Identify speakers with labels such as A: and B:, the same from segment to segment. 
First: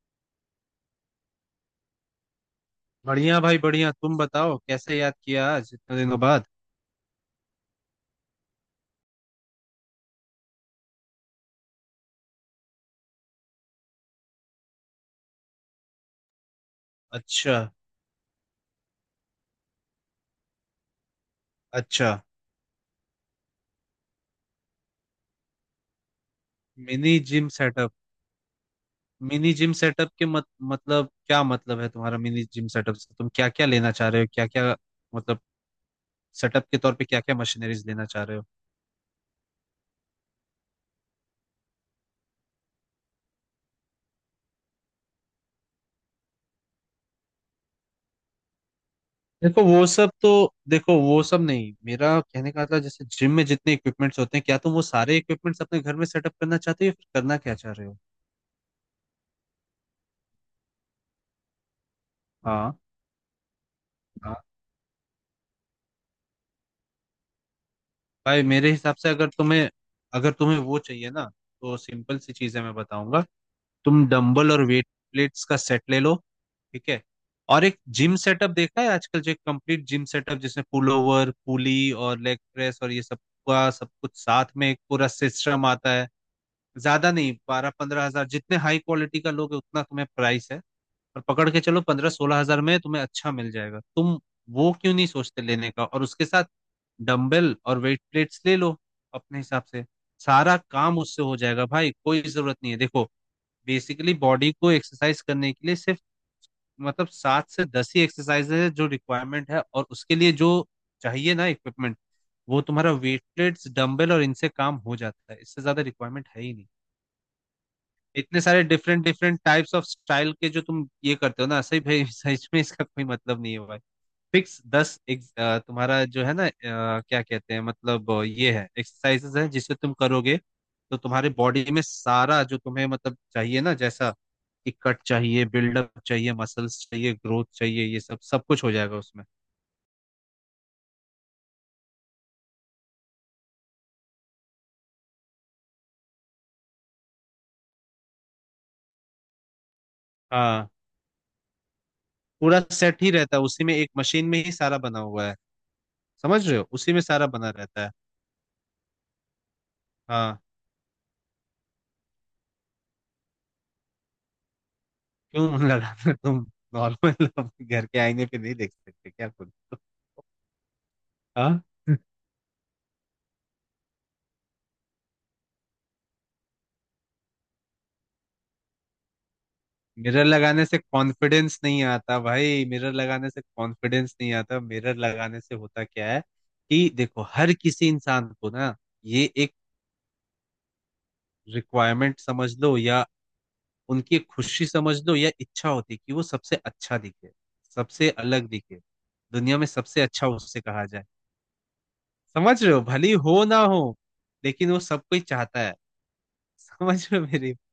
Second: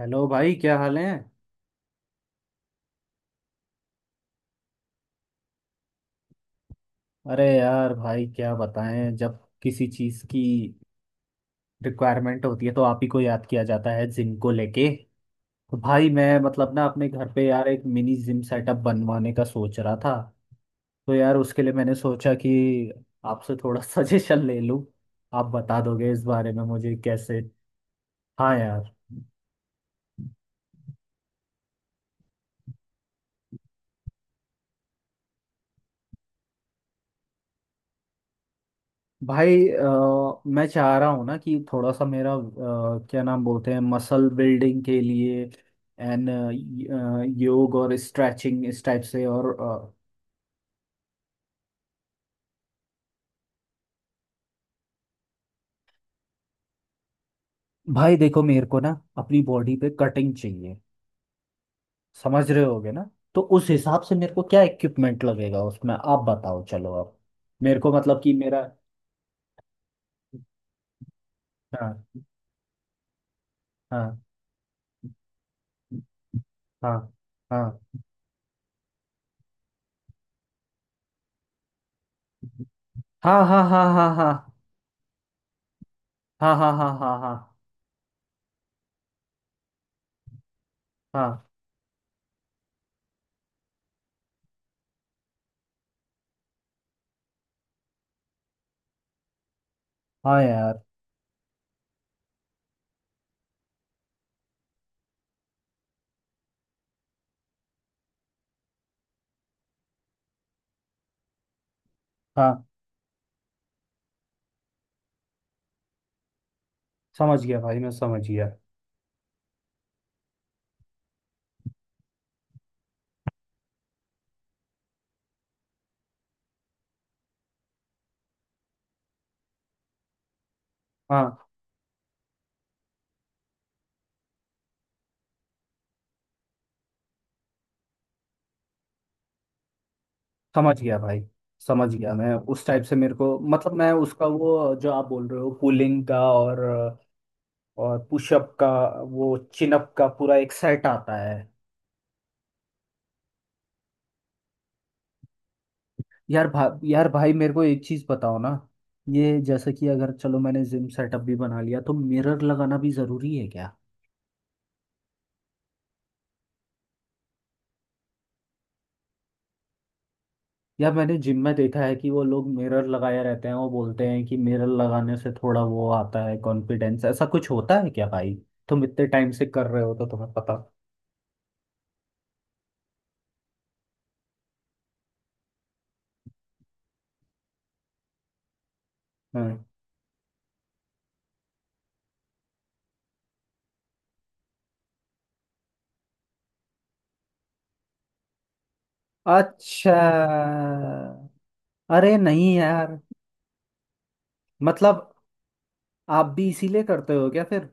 A: Hello भाई, क्या हाल है।
B: बढ़िया भाई बढ़िया। तुम बताओ कैसे याद किया आज इतने दिनों बाद।
A: अरे यार भाई, क्या बताएं, जब किसी चीज़ की रिक्वायरमेंट होती है तो आप ही को याद किया जाता है, जिम को लेके। तो भाई मैं, मतलब ना, अपने घर पे
B: अच्छा।
A: यार एक मिनी जिम सेटअप बनवाने का सोच रहा था। तो यार उसके लिए मैंने
B: अच्छा।
A: सोचा कि आपसे थोड़ा सजेशन ले लूं। आप बता दोगे इस बारे में मुझे,
B: मिनी
A: कैसे?
B: Gym setup?
A: हाँ यार।
B: मिनी जिम सेटअप के मत, मतलब क्या मतलब है तुम्हारा? मिनी जिम सेटअप से तुम क्या क्या लेना चाह रहे हो? क्या क्या मतलब, सेटअप के तौर पे क्या क्या मशीनरीज लेना चाह रहे हो?
A: भाई मैं चाह रहा हूँ ना कि थोड़ा सा मेरा क्या नाम बोलते हैं, मसल बिल्डिंग के लिए, एंड योग और स्ट्रेचिंग इस टाइप से। और
B: देखो वो सब तो, देखो वो सब नहीं। मेरा कहने का था, जैसे जिम में जितने इक्विपमेंट्स होते हैं क्या तुम वो सारे इक्विपमेंट्स अपने घर में सेटअप करना चाहते हो या फिर करना क्या चाह रहे हो?
A: भाई देखो, मेरे को ना, अपनी बॉडी पे कटिंग चाहिए। समझ रहे
B: हाँ।
A: होगे ना। तो उस हिसाब से मेरे को क्या इक्विपमेंट लगेगा उसमें, आप बताओ चलो अब। मेरे को मतलब कि
B: भाई
A: मेरा।
B: मेरे हिसाब से अगर तुम्हें, अगर तुम्हें वो चाहिए ना, तो
A: हाँ,
B: सिंपल सी चीजें मैं बताऊंगा। तुम
A: हाँ,
B: डंबल और वेट प्लेट्स का सेट ले लो। ठीक
A: हाँ,
B: है। और
A: हाँ,
B: एक जिम सेटअप देखा है आजकल, जो एक कंप्लीट जिम सेटअप जिसमें पुल ओवर पुली और लेग प्रेस और ये सब
A: हाँ, हाँ,
B: का
A: हाँ,
B: सब
A: हाँ,
B: कुछ
A: हाँ,
B: साथ में एक पूरा सिस्टम आता है।
A: हाँ, हाँ, हाँ,
B: ज्यादा
A: हाँ,
B: नहीं
A: हाँ,
B: 12-15 हजार, जितने हाई क्वालिटी का लोगे उतना तुम्हें प्राइस है। और
A: हाँ,
B: पकड़ के चलो 15-16 हजार में तुम्हें अच्छा मिल जाएगा। तुम वो क्यों नहीं सोचते लेने का? और उसके साथ डंबल और वेट प्लेट्स ले लो अपने हिसाब से।
A: हाँ
B: सारा
A: यार,
B: काम उससे हो जाएगा भाई, कोई जरूरत नहीं है। देखो, बेसिकली बॉडी को एक्सरसाइज करने के लिए सिर्फ मतलब 7 से 10 ही एक्सरसाइज है जो रिक्वायरमेंट है, और उसके लिए जो चाहिए ना इक्विपमेंट, वो
A: हाँ।
B: तुम्हारा वेट प्लेट्स डंबल और इनसे काम हो जाता है। इससे ज्यादा रिक्वायरमेंट है ही नहीं।
A: समझ गया भाई, मैं समझ
B: इतने
A: गया।
B: सारे different different types of style के जो तुम ये करते हो ना, सही भाई सच में इसका कोई मतलब नहीं है भाई। फिक्स दस एक, तुम्हारा जो है ना, क्या कहते हैं मतलब ये है, एक्सरसाइजेस है जिसे तुम करोगे तो तुम्हारे
A: हाँ।
B: बॉडी में सारा जो तुम्हें मतलब चाहिए ना, जैसा कि कट चाहिए बिल्डअप चाहिए मसल्स चाहिए ग्रोथ चाहिए, ये सब सब कुछ हो जाएगा उसमें।
A: समझ गया भाई, समझ गया। मैं उस टाइप से, मेरे को मतलब, मैं उसका वो जो आप बोल रहे हो, पुलिंग का और पुशअप का, वो चिनअप का पूरा एक
B: हाँ।
A: सेट आता है।
B: पूरा सेट ही रहता है उसी में, एक मशीन में ही सारा बना हुआ है। समझ रहे हो, उसी में
A: यार
B: सारा
A: भाई
B: बना
A: मेरे को एक
B: रहता है।
A: चीज़ बताओ ना। ये जैसे कि अगर, चलो,
B: हाँ।
A: मैंने जिम सेटअप भी बना लिया तो मिरर लगाना भी ज़रूरी है क्या?
B: क्यों, मन लगा था तुम? नॉर्मल घर के आईने पे नहीं देख सकते क्या खुद को?
A: यार मैंने जिम में
B: हाँ।
A: देखा है कि वो लोग मिरर लगाए रहते हैं, वो बोलते हैं कि मिरर लगाने से थोड़ा वो आता है कॉन्फिडेंस, ऐसा कुछ होता है क्या भाई? तुम इतने टाइम से कर रहे हो तो
B: मिरर
A: तुम्हें पता।
B: लगाने से कॉन्फिडेंस नहीं आता भाई, मिरर लगाने से कॉन्फिडेंस नहीं आता। मिरर लगाने से होता क्या है कि देखो हर किसी इंसान को ना, ये एक
A: हाँ।
B: रिक्वायरमेंट समझ लो, या उनकी एक खुशी समझ लो, या इच्छा होती है कि वो सबसे अच्छा दिखे, सबसे अलग दिखे, दुनिया में
A: अच्छा।
B: सबसे अच्छा उससे कहा जाए।
A: अरे नहीं
B: समझ रहे हो,
A: यार।
B: भली हो ना हो, लेकिन वो सब
A: मतलब
B: कोई चाहता है।
A: आप भी इसीलिए
B: समझ
A: करते
B: रहे हो
A: हो क्या
B: मेरी।
A: फिर?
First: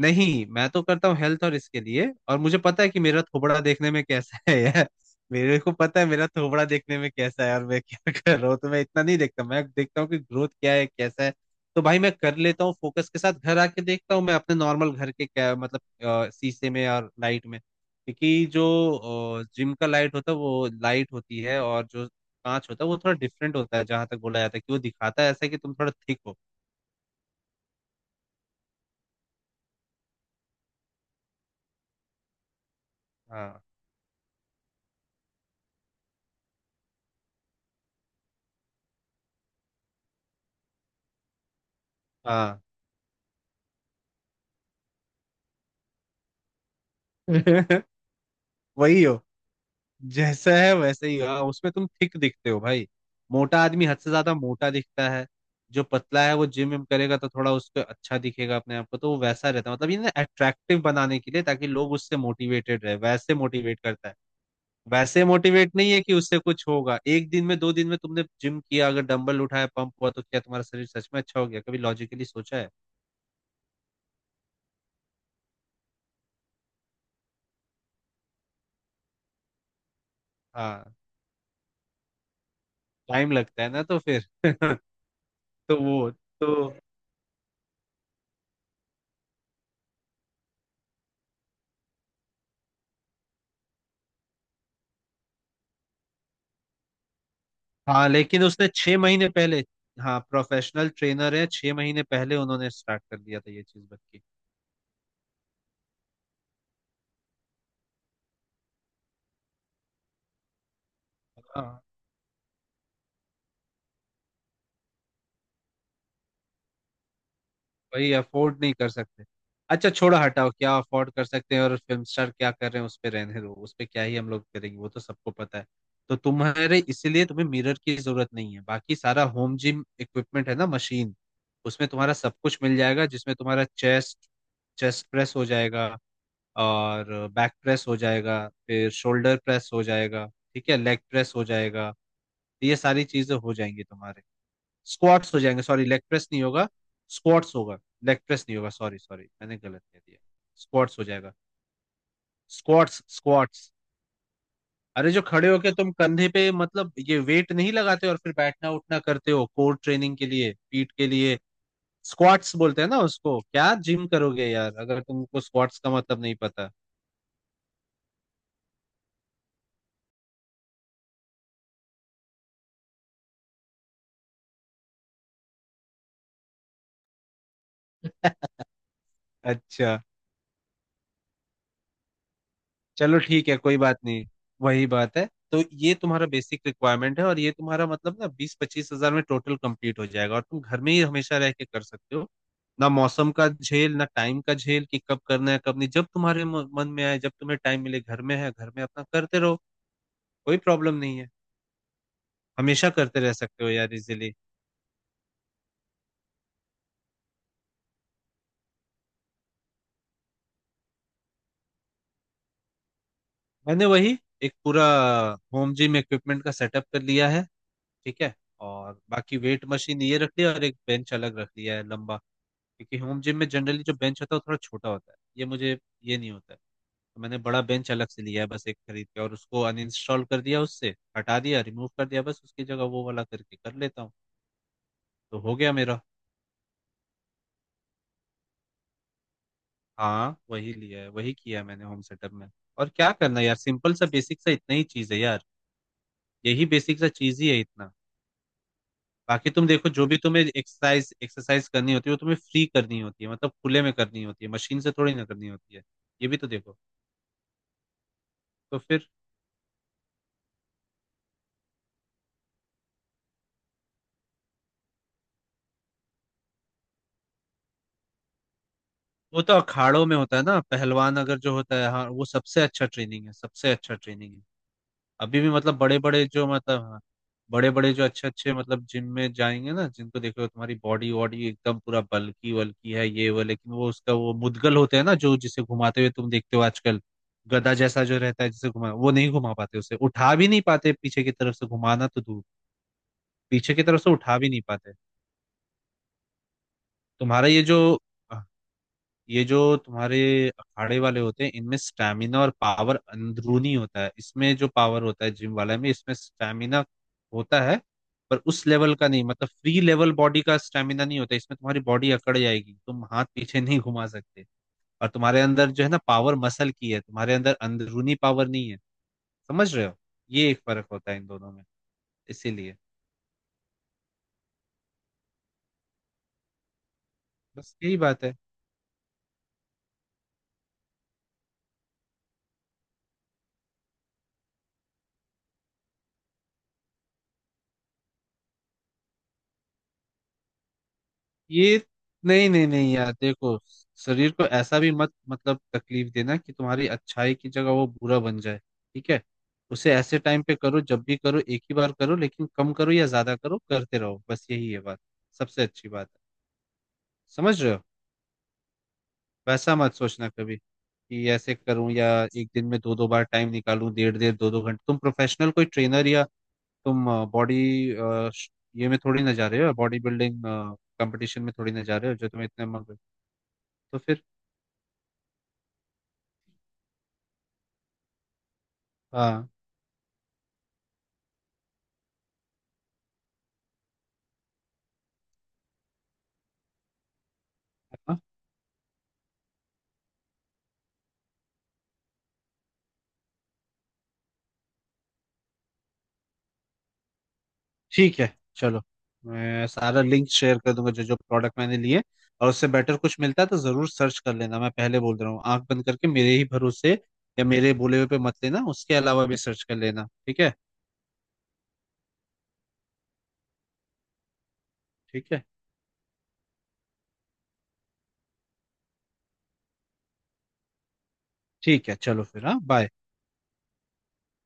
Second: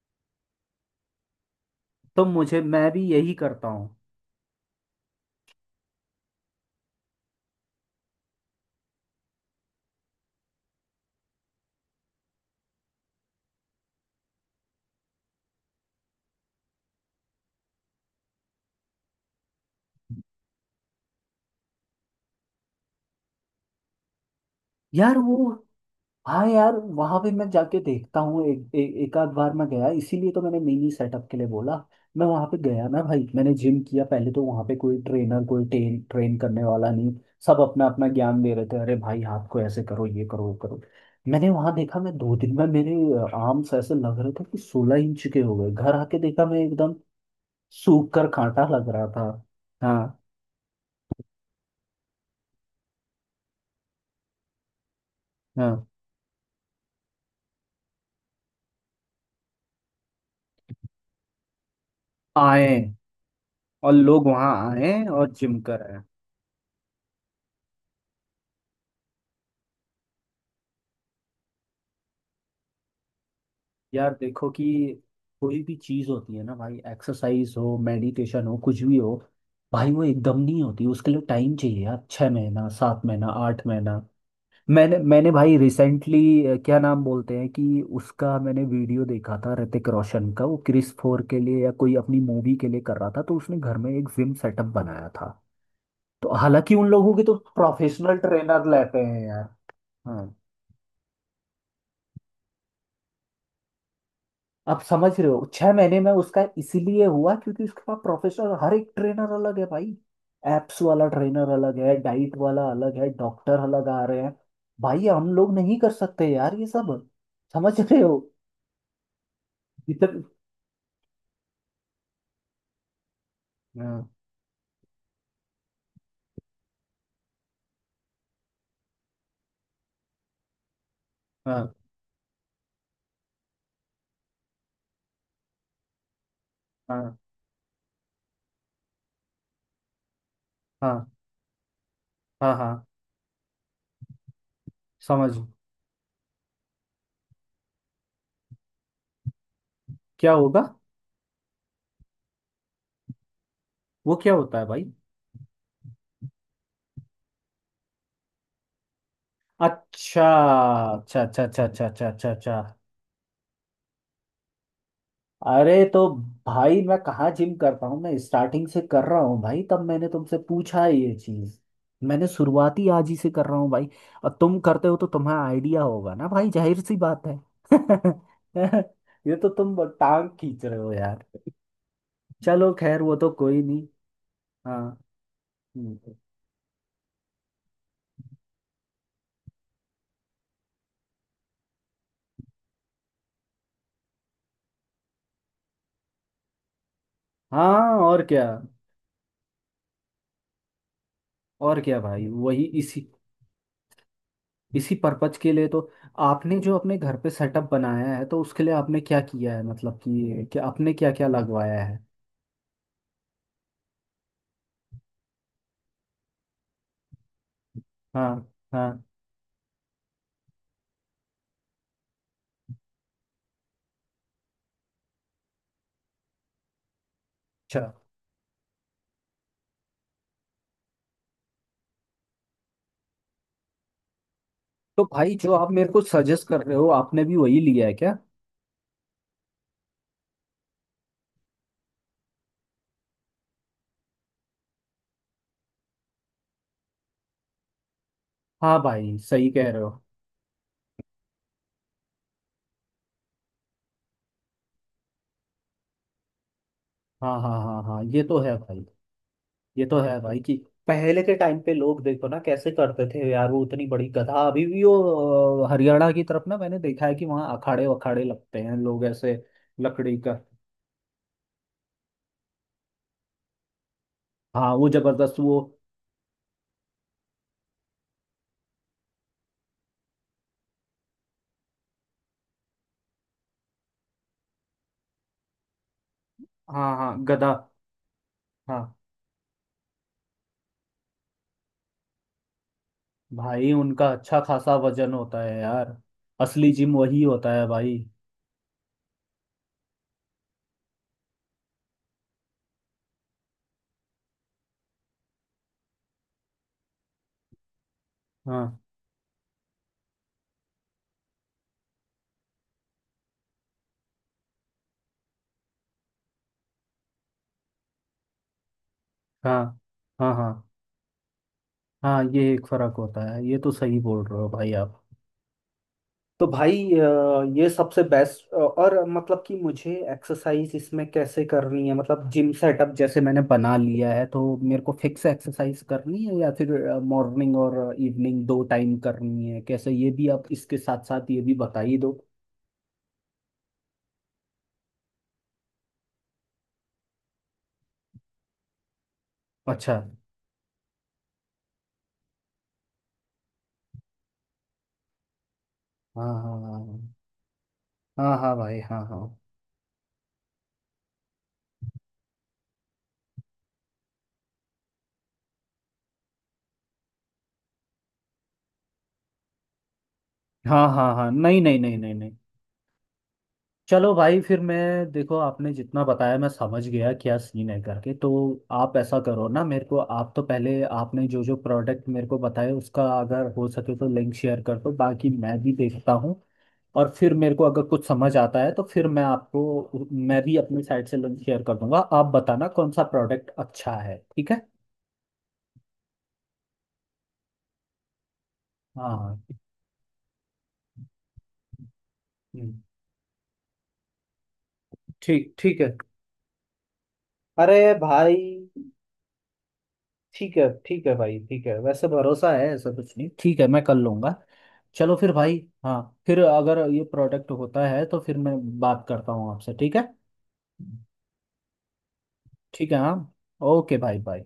B: नहीं, मैं तो करता हूँ हेल्थ और इसके लिए,
A: तो
B: और मुझे
A: मुझे,
B: पता है
A: मैं
B: कि
A: भी
B: मेरा
A: यही
B: थोबड़ा
A: करता हूँ।
B: देखने में कैसा है यार। मेरे को पता है मेरा थोबड़ा देखने में कैसा है और मैं क्या कर रहा हूँ, तो मैं इतना नहीं देखता। मैं देखता हूँ कि ग्रोथ क्या है कैसा है। तो भाई मैं कर लेता हूँ फोकस के साथ। घर आके देखता हूँ मैं अपने नॉर्मल घर के, क्या मतलब, शीशे में और लाइट में, क्योंकि जो जिम का लाइट होता है वो लाइट होती है, और जो कांच होता है वो थोड़ा डिफरेंट होता है। जहां तक बोला जाता है कि वो
A: यार
B: दिखाता है ऐसा
A: वो।
B: कि तुम थोड़ा थिक हो।
A: हाँ यार, वहां पे मैं जाके देखता हूँ। एक एक, एक आध बार मैं गया, इसीलिए तो मैंने मिनी सेटअप के लिए बोला। मैं वहां पे गया ना भाई, मैंने
B: हाँ।
A: जिम किया पहले तो वहां पे कोई ट्रेनर, कोई ट्रेन ट्रेन करने वाला नहीं। सब अपना अपना ज्ञान दे रहे थे, अरे भाई हाथ को ऐसे करो, ये करो, वो करो। मैंने वहां देखा, मैं 2 दिन
B: हाँ।
A: में, मेरे आर्म्स ऐसे लग रहे थे कि 16 इंच के हो गए। घर आके देखा, मैं एकदम सूख कर कांटा लग
B: वही
A: रहा
B: हो
A: था। हाँ
B: जैसा है वैसे ही। हाँ, उसमें तुम थिक दिखते हो भाई। मोटा आदमी हद से ज्यादा मोटा दिखता है। जो
A: हाँ।
B: पतला है वो जिम विम करेगा तो थोड़ा उसको अच्छा दिखेगा अपने आप को, तो वो वैसा रहता है। मतलब ये ना अट्रैक्टिव बनाने के लिए, ताकि लोग उससे
A: आए,
B: मोटिवेटेड रहे, वैसे मोटिवेट
A: और
B: करता है।
A: लोग वहां आए,
B: वैसे
A: और जिम
B: मोटिवेट
A: कर
B: नहीं है
A: आए।
B: कि उससे कुछ होगा एक दिन में दो दिन में। तुमने जिम किया, अगर डंबल उठाया, पंप हुआ, तो क्या तुम्हारा शरीर सच में अच्छा हो गया? कभी लॉजिकली सोचा है?
A: यार देखो कि कोई भी चीज होती है ना भाई, एक्सरसाइज हो, मेडिटेशन हो, कुछ भी हो। भाई वो एकदम नहीं होती,
B: हाँ,
A: उसके लिए टाइम चाहिए यार, 6 महीना, 7 महीना,
B: टाइम लगता
A: आठ
B: है ना तो
A: महीना
B: फिर
A: मैंने मैंने भाई
B: तो वो तो,
A: रिसेंटली, क्या नाम बोलते हैं कि उसका, मैंने वीडियो देखा था ऋतिक रोशन का, वो क्रिस 4 के लिए या कोई अपनी मूवी के लिए कर रहा था, तो उसने घर में एक जिम सेटअप बनाया था। तो हालांकि उन लोगों के तो
B: हाँ
A: प्रोफेशनल
B: लेकिन
A: ट्रेनर
B: उसने
A: लेते
B: छह
A: हैं
B: महीने
A: यार।
B: पहले, हाँ
A: हाँ।
B: प्रोफेशनल ट्रेनर है, 6 महीने पहले उन्होंने स्टार्ट कर दिया था ये चीज बच्ची।
A: आप समझ रहे हो, 6 महीने में उसका इसीलिए हुआ क्योंकि उसके पास प्रोफेशनल, हर एक ट्रेनर अलग है भाई। एप्स वाला ट्रेनर अलग
B: हाँ
A: है, डाइट वाला अलग है, डॉक्टर अलग आ रहे हैं। भाई हम लोग नहीं कर सकते यार ये सब। समझ रहे
B: वही
A: हो।
B: अफोर्ड नहीं कर सकते। अच्छा छोड़ो
A: इधर।
B: हटाओ, क्या अफोर्ड कर सकते हैं और फिल्म स्टार क्या कर रहे हैं उस पे रहने दो। उस पे क्या
A: हाँ,
B: ही हम लोग करेंगे, वो तो सबको पता है। तो तुम्हारे इसीलिए तुम्हें मिरर की जरूरत नहीं है। बाकी सारा होम जिम इक्विपमेंट है ना मशीन,
A: हाँ,
B: उसमें तुम्हारा सब कुछ मिल जाएगा, जिसमें तुम्हारा चेस्ट, चेस्ट प्रेस हो जाएगा, और
A: हाँ,
B: बैक प्रेस हो जाएगा, फिर शोल्डर प्रेस हो जाएगा, ठीक है, लेग
A: हाँ,
B: प्रेस हो जाएगा।
A: हाँ,
B: तो
A: हाँ।
B: ये सारी चीजें हो जाएंगी तुम्हारे। स्क्वाट्स
A: समझ।
B: हो जाएंगे, सॉरी लेग प्रेस नहीं होगा, स्क्वाट्स होगा, लेग प्रेस नहीं होगा, सॉरी सॉरी मैंने गलत कह दिया।
A: क्या होगा?
B: स्क्वाट्स हो जाएगा। Squats, squats.
A: वो क्या होता है भाई?
B: अरे जो खड़े होके तुम कंधे पे मतलब ये वेट नहीं लगाते और फिर बैठना उठना करते हो, कोर ट्रेनिंग
A: अच्छा,
B: के लिए, पीठ के
A: अच्छा,
B: लिए,
A: अच्छा, अच्छा, अच्छा, अच्छा, अच्छा,
B: स्क्वाट्स
A: अच्छा।
B: बोलते हैं ना उसको। क्या जिम करोगे यार अगर तुमको
A: अरे
B: स्क्वाट्स का
A: तो।
B: मतलब नहीं पता!
A: भाई मैं कहाँ जिम करता हूँ, मैं स्टार्टिंग से कर रहा हूँ भाई, तब मैंने तुमसे पूछा है ये चीज। मैंने शुरुआती आज ही से कर रहा हूँ भाई। और तुम करते हो तो तुम्हें आइडिया होगा ना भाई, जाहिर सी बात है। ये तो तुम
B: अच्छा।
A: टांग खींच रहे हो यार। चलो खैर, वो
B: चलो
A: तो
B: ठीक है
A: कोई
B: कोई
A: नहीं।
B: बात नहीं,
A: हाँ।
B: वही बात है। तो ये
A: हम्म।
B: तुम्हारा बेसिक रिक्वायरमेंट है, और ये तुम्हारा मतलब ना 20-25 हजार में टोटल कंप्लीट हो जाएगा, और तुम घर में ही हमेशा रह के कर सकते हो। ना मौसम का झेल, ना टाइम का झेल कि कब करना है कब नहीं। जब तुम्हारे मन में आए, जब तुम्हें टाइम
A: हाँ,
B: मिले,
A: और
B: घर में
A: क्या।
B: है घर में, अपना करते रहो। कोई प्रॉब्लम नहीं है।
A: और क्या भाई, वही
B: हमेशा
A: इसी
B: करते रह सकते हो यार इजीली।
A: इसी पर्पज के लिए तो आपने जो अपने घर पे सेटअप बनाया है तो उसके लिए आपने क्या किया है, मतलब कि क्या आपने क्या क्या लगवाया है?
B: मैंने वही एक पूरा होम जिम इक्विपमेंट का सेटअप कर लिया है। ठीक
A: हाँ।
B: है। और
A: हाँ।
B: बाकी वेट मशीन ये रख लिया, और एक बेंच अलग रख लिया है लंबा, क्योंकि होम जिम में जनरली जो बेंच होता है वो थोड़ा छोटा होता है, ये मुझे ये नहीं होता है। तो मैंने बड़ा
A: अच्छा।
B: बेंच अलग से लिया है बस एक खरीद के, और उसको अनइंस्टॉल कर दिया, उससे हटा दिया, रिमूव कर दिया, बस उसकी जगह वो वाला करके कर लेता हूँ।
A: तो भाई
B: तो
A: जो
B: हो
A: आप
B: गया
A: मेरे को
B: मेरा।
A: सजेस्ट कर रहे हो, आपने भी वही लिया है क्या?
B: हाँ वही लिया है, वही किया है मैंने होम सेटअप में। और क्या करना यार, सिंपल सा बेसिक सा इतना ही चीज है यार। यही बेसिक सा चीज ही है इतना।
A: हाँ भाई सही
B: बाकी तुम
A: कह रहे
B: देखो
A: हो।
B: जो भी तुम्हें एक्सरसाइज एक्सरसाइज करनी होती है वो तुम्हें फ्री करनी होती है, मतलब खुले में करनी होती है, मशीन से थोड़ी ना करनी होती है। ये भी तो देखो।
A: हाँ, हाँ, हाँ, हाँ, ये तो है
B: तो
A: भाई।
B: फिर,
A: ये तो है भाई कि पहले के टाइम पे लोग देखो ना कैसे करते थे यार, वो उतनी बड़ी गधा। अभी भी वो हरियाणा की तरफ ना, मैंने देखा है कि वहाँ अखाड़े वखाड़े लगते हैं लोग ऐसे।
B: वो तो अखाड़ों में
A: लकड़ी
B: होता
A: का।
B: है ना, पहलवान अगर जो होता है, हाँ वो सबसे अच्छा ट्रेनिंग है, सबसे अच्छा ट्रेनिंग है।
A: हाँ वो जबरदस्त
B: अभी भी
A: वो।
B: मतलब बड़े बड़े जो मतलब, हाँ बड़े बड़े जो अच्छे अच्छे मतलब जिम में जाएंगे ना, जिनको देखो तुम्हारी बॉडी वॉडी एकदम पूरा बल्की वल्की है ये वो, लेकिन वो उसका वो मुद्गल होते हैं ना, जो जिसे घुमाते हुए तुम देखते हो
A: हाँ,
B: आजकल,
A: हाँ गधा।
B: गधा जैसा जो रहता है, जिसे घुमा
A: हाँ।
B: वो नहीं घुमा पाते, उसे उठा भी नहीं पाते, पीछे की तरफ से घुमाना तो दूर,
A: भाई
B: पीछे की तरफ
A: उनका
B: से उठा
A: अच्छा
B: भी नहीं
A: खासा
B: पाते।
A: वजन होता है यार। असली जिम वही
B: तुम्हारा
A: होता
B: ये
A: है
B: जो,
A: भाई।
B: ये जो तुम्हारे अखाड़े वाले होते हैं, इनमें स्टैमिना और पावर अंदरूनी होता है। इसमें जो पावर होता है जिम वाले में, इसमें स्टैमिना होता है, पर उस
A: हाँ,
B: लेवल का नहीं। मतलब फ्री लेवल बॉडी का स्टैमिना नहीं होता इसमें, तुम्हारी बॉडी अकड़ जाएगी, तुम हाथ पीछे नहीं घुमा सकते, और तुम्हारे अंदर जो है ना पावर मसल की है, तुम्हारे अंदर अंदरूनी पावर नहीं है।
A: हाँ,
B: समझ रहे हो,
A: हाँ, हाँ,
B: ये एक फर्क होता है इन दोनों में।
A: हाँ। ये एक
B: इसीलिए,
A: फर्क होता है, ये तो सही बोल रहे हो भाई आप। तो भाई ये
B: बस यही
A: सबसे
B: बात है।
A: बेस्ट, और मतलब कि मुझे एक्सरसाइज इसमें कैसे करनी है, मतलब जिम सेटअप जैसे मैंने बना लिया है तो मेरे को फिक्स एक्सरसाइज करनी है या फिर मॉर्निंग और इवनिंग 2 टाइम करनी है, कैसे? ये भी आप इसके साथ साथ ये भी बता
B: ये,
A: ही दो।
B: नहीं नहीं नहीं यार, देखो शरीर को ऐसा भी मत मतलब तकलीफ देना कि तुम्हारी अच्छाई की जगह वो बुरा बन जाए। ठीक है। उसे
A: अच्छा।
B: ऐसे टाइम पे करो जब भी करो, एक ही बार करो, लेकिन कम करो या ज्यादा करो करते रहो। बस यही है बात, सबसे अच्छी बात है।
A: हाँ, हाँ, हाँ।
B: समझ रहे हो,
A: हाँ, हाँ भाई, हाँ, हाँ।
B: वैसा मत सोचना कभी कि ऐसे करूं या एक दिन में दो दो बार टाइम निकालूं, डेढ़ डेढ़ दो दो घंटे। तुम प्रोफेशनल कोई ट्रेनर, या तुम बॉडी, ये में थोड़ी ना जा रहे हो, बॉडी बिल्डिंग
A: हाँ, हाँ, हाँ,
B: कंपटीशन में
A: नहीं,
B: थोड़ी
A: नहीं,
B: ना जा
A: नहीं,
B: रहे
A: नहीं,
B: हो, जो
A: नहीं।
B: तुम्हें इतने मग। तो
A: चलो
B: फिर,
A: भाई, फिर मैं। देखो आपने जितना बताया मैं समझ गया क्या सीन है करके, तो। आप ऐसा करो
B: हाँ।
A: ना, मेरे को आप तो पहले आपने जो जो प्रोडक्ट मेरे को बताए उसका अगर हो सके तो लिंक शेयर कर दो, बाकी मैं भी देखता हूँ। और फिर मेरे को अगर कुछ
B: हाँ,
A: समझ आता है तो फिर मैं आपको, मैं भी अपनी साइड से लिंक शेयर कर दूंगा, आप बताना कौन सा प्रोडक्ट अच्छा है, ठीक है?
B: ठीक है चलो।
A: हाँ।
B: मैं सारा लिंक शेयर कर दूंगा जो जो प्रोडक्ट मैंने लिए, और उससे
A: हम्म,
B: बेटर कुछ मिलता है तो जरूर सर्च कर लेना। मैं पहले बोल रहा हूँ,
A: ठीक,
B: आंख
A: ठीक
B: बंद
A: है।
B: करके मेरे ही भरोसे या मेरे
A: अरे
B: बोले हुए पे मत
A: भाई।
B: लेना, उसके अलावा भी सर्च कर लेना। ठीक है।
A: ठीक है, ठीक है भाई, ठीक है, वैसे भरोसा है ऐसा कुछ नहीं, ठीक है, मैं कर लूंगा। चलो फिर
B: ठीक है।
A: भाई। हाँ। फिर अगर ये प्रोडक्ट होता है तो फिर मैं बात करता हूँ आपसे, ठीक है?
B: ठीक है चलो फिर, हाँ बाय।
A: ठीक है, हाँ। ओके भाई, बाय।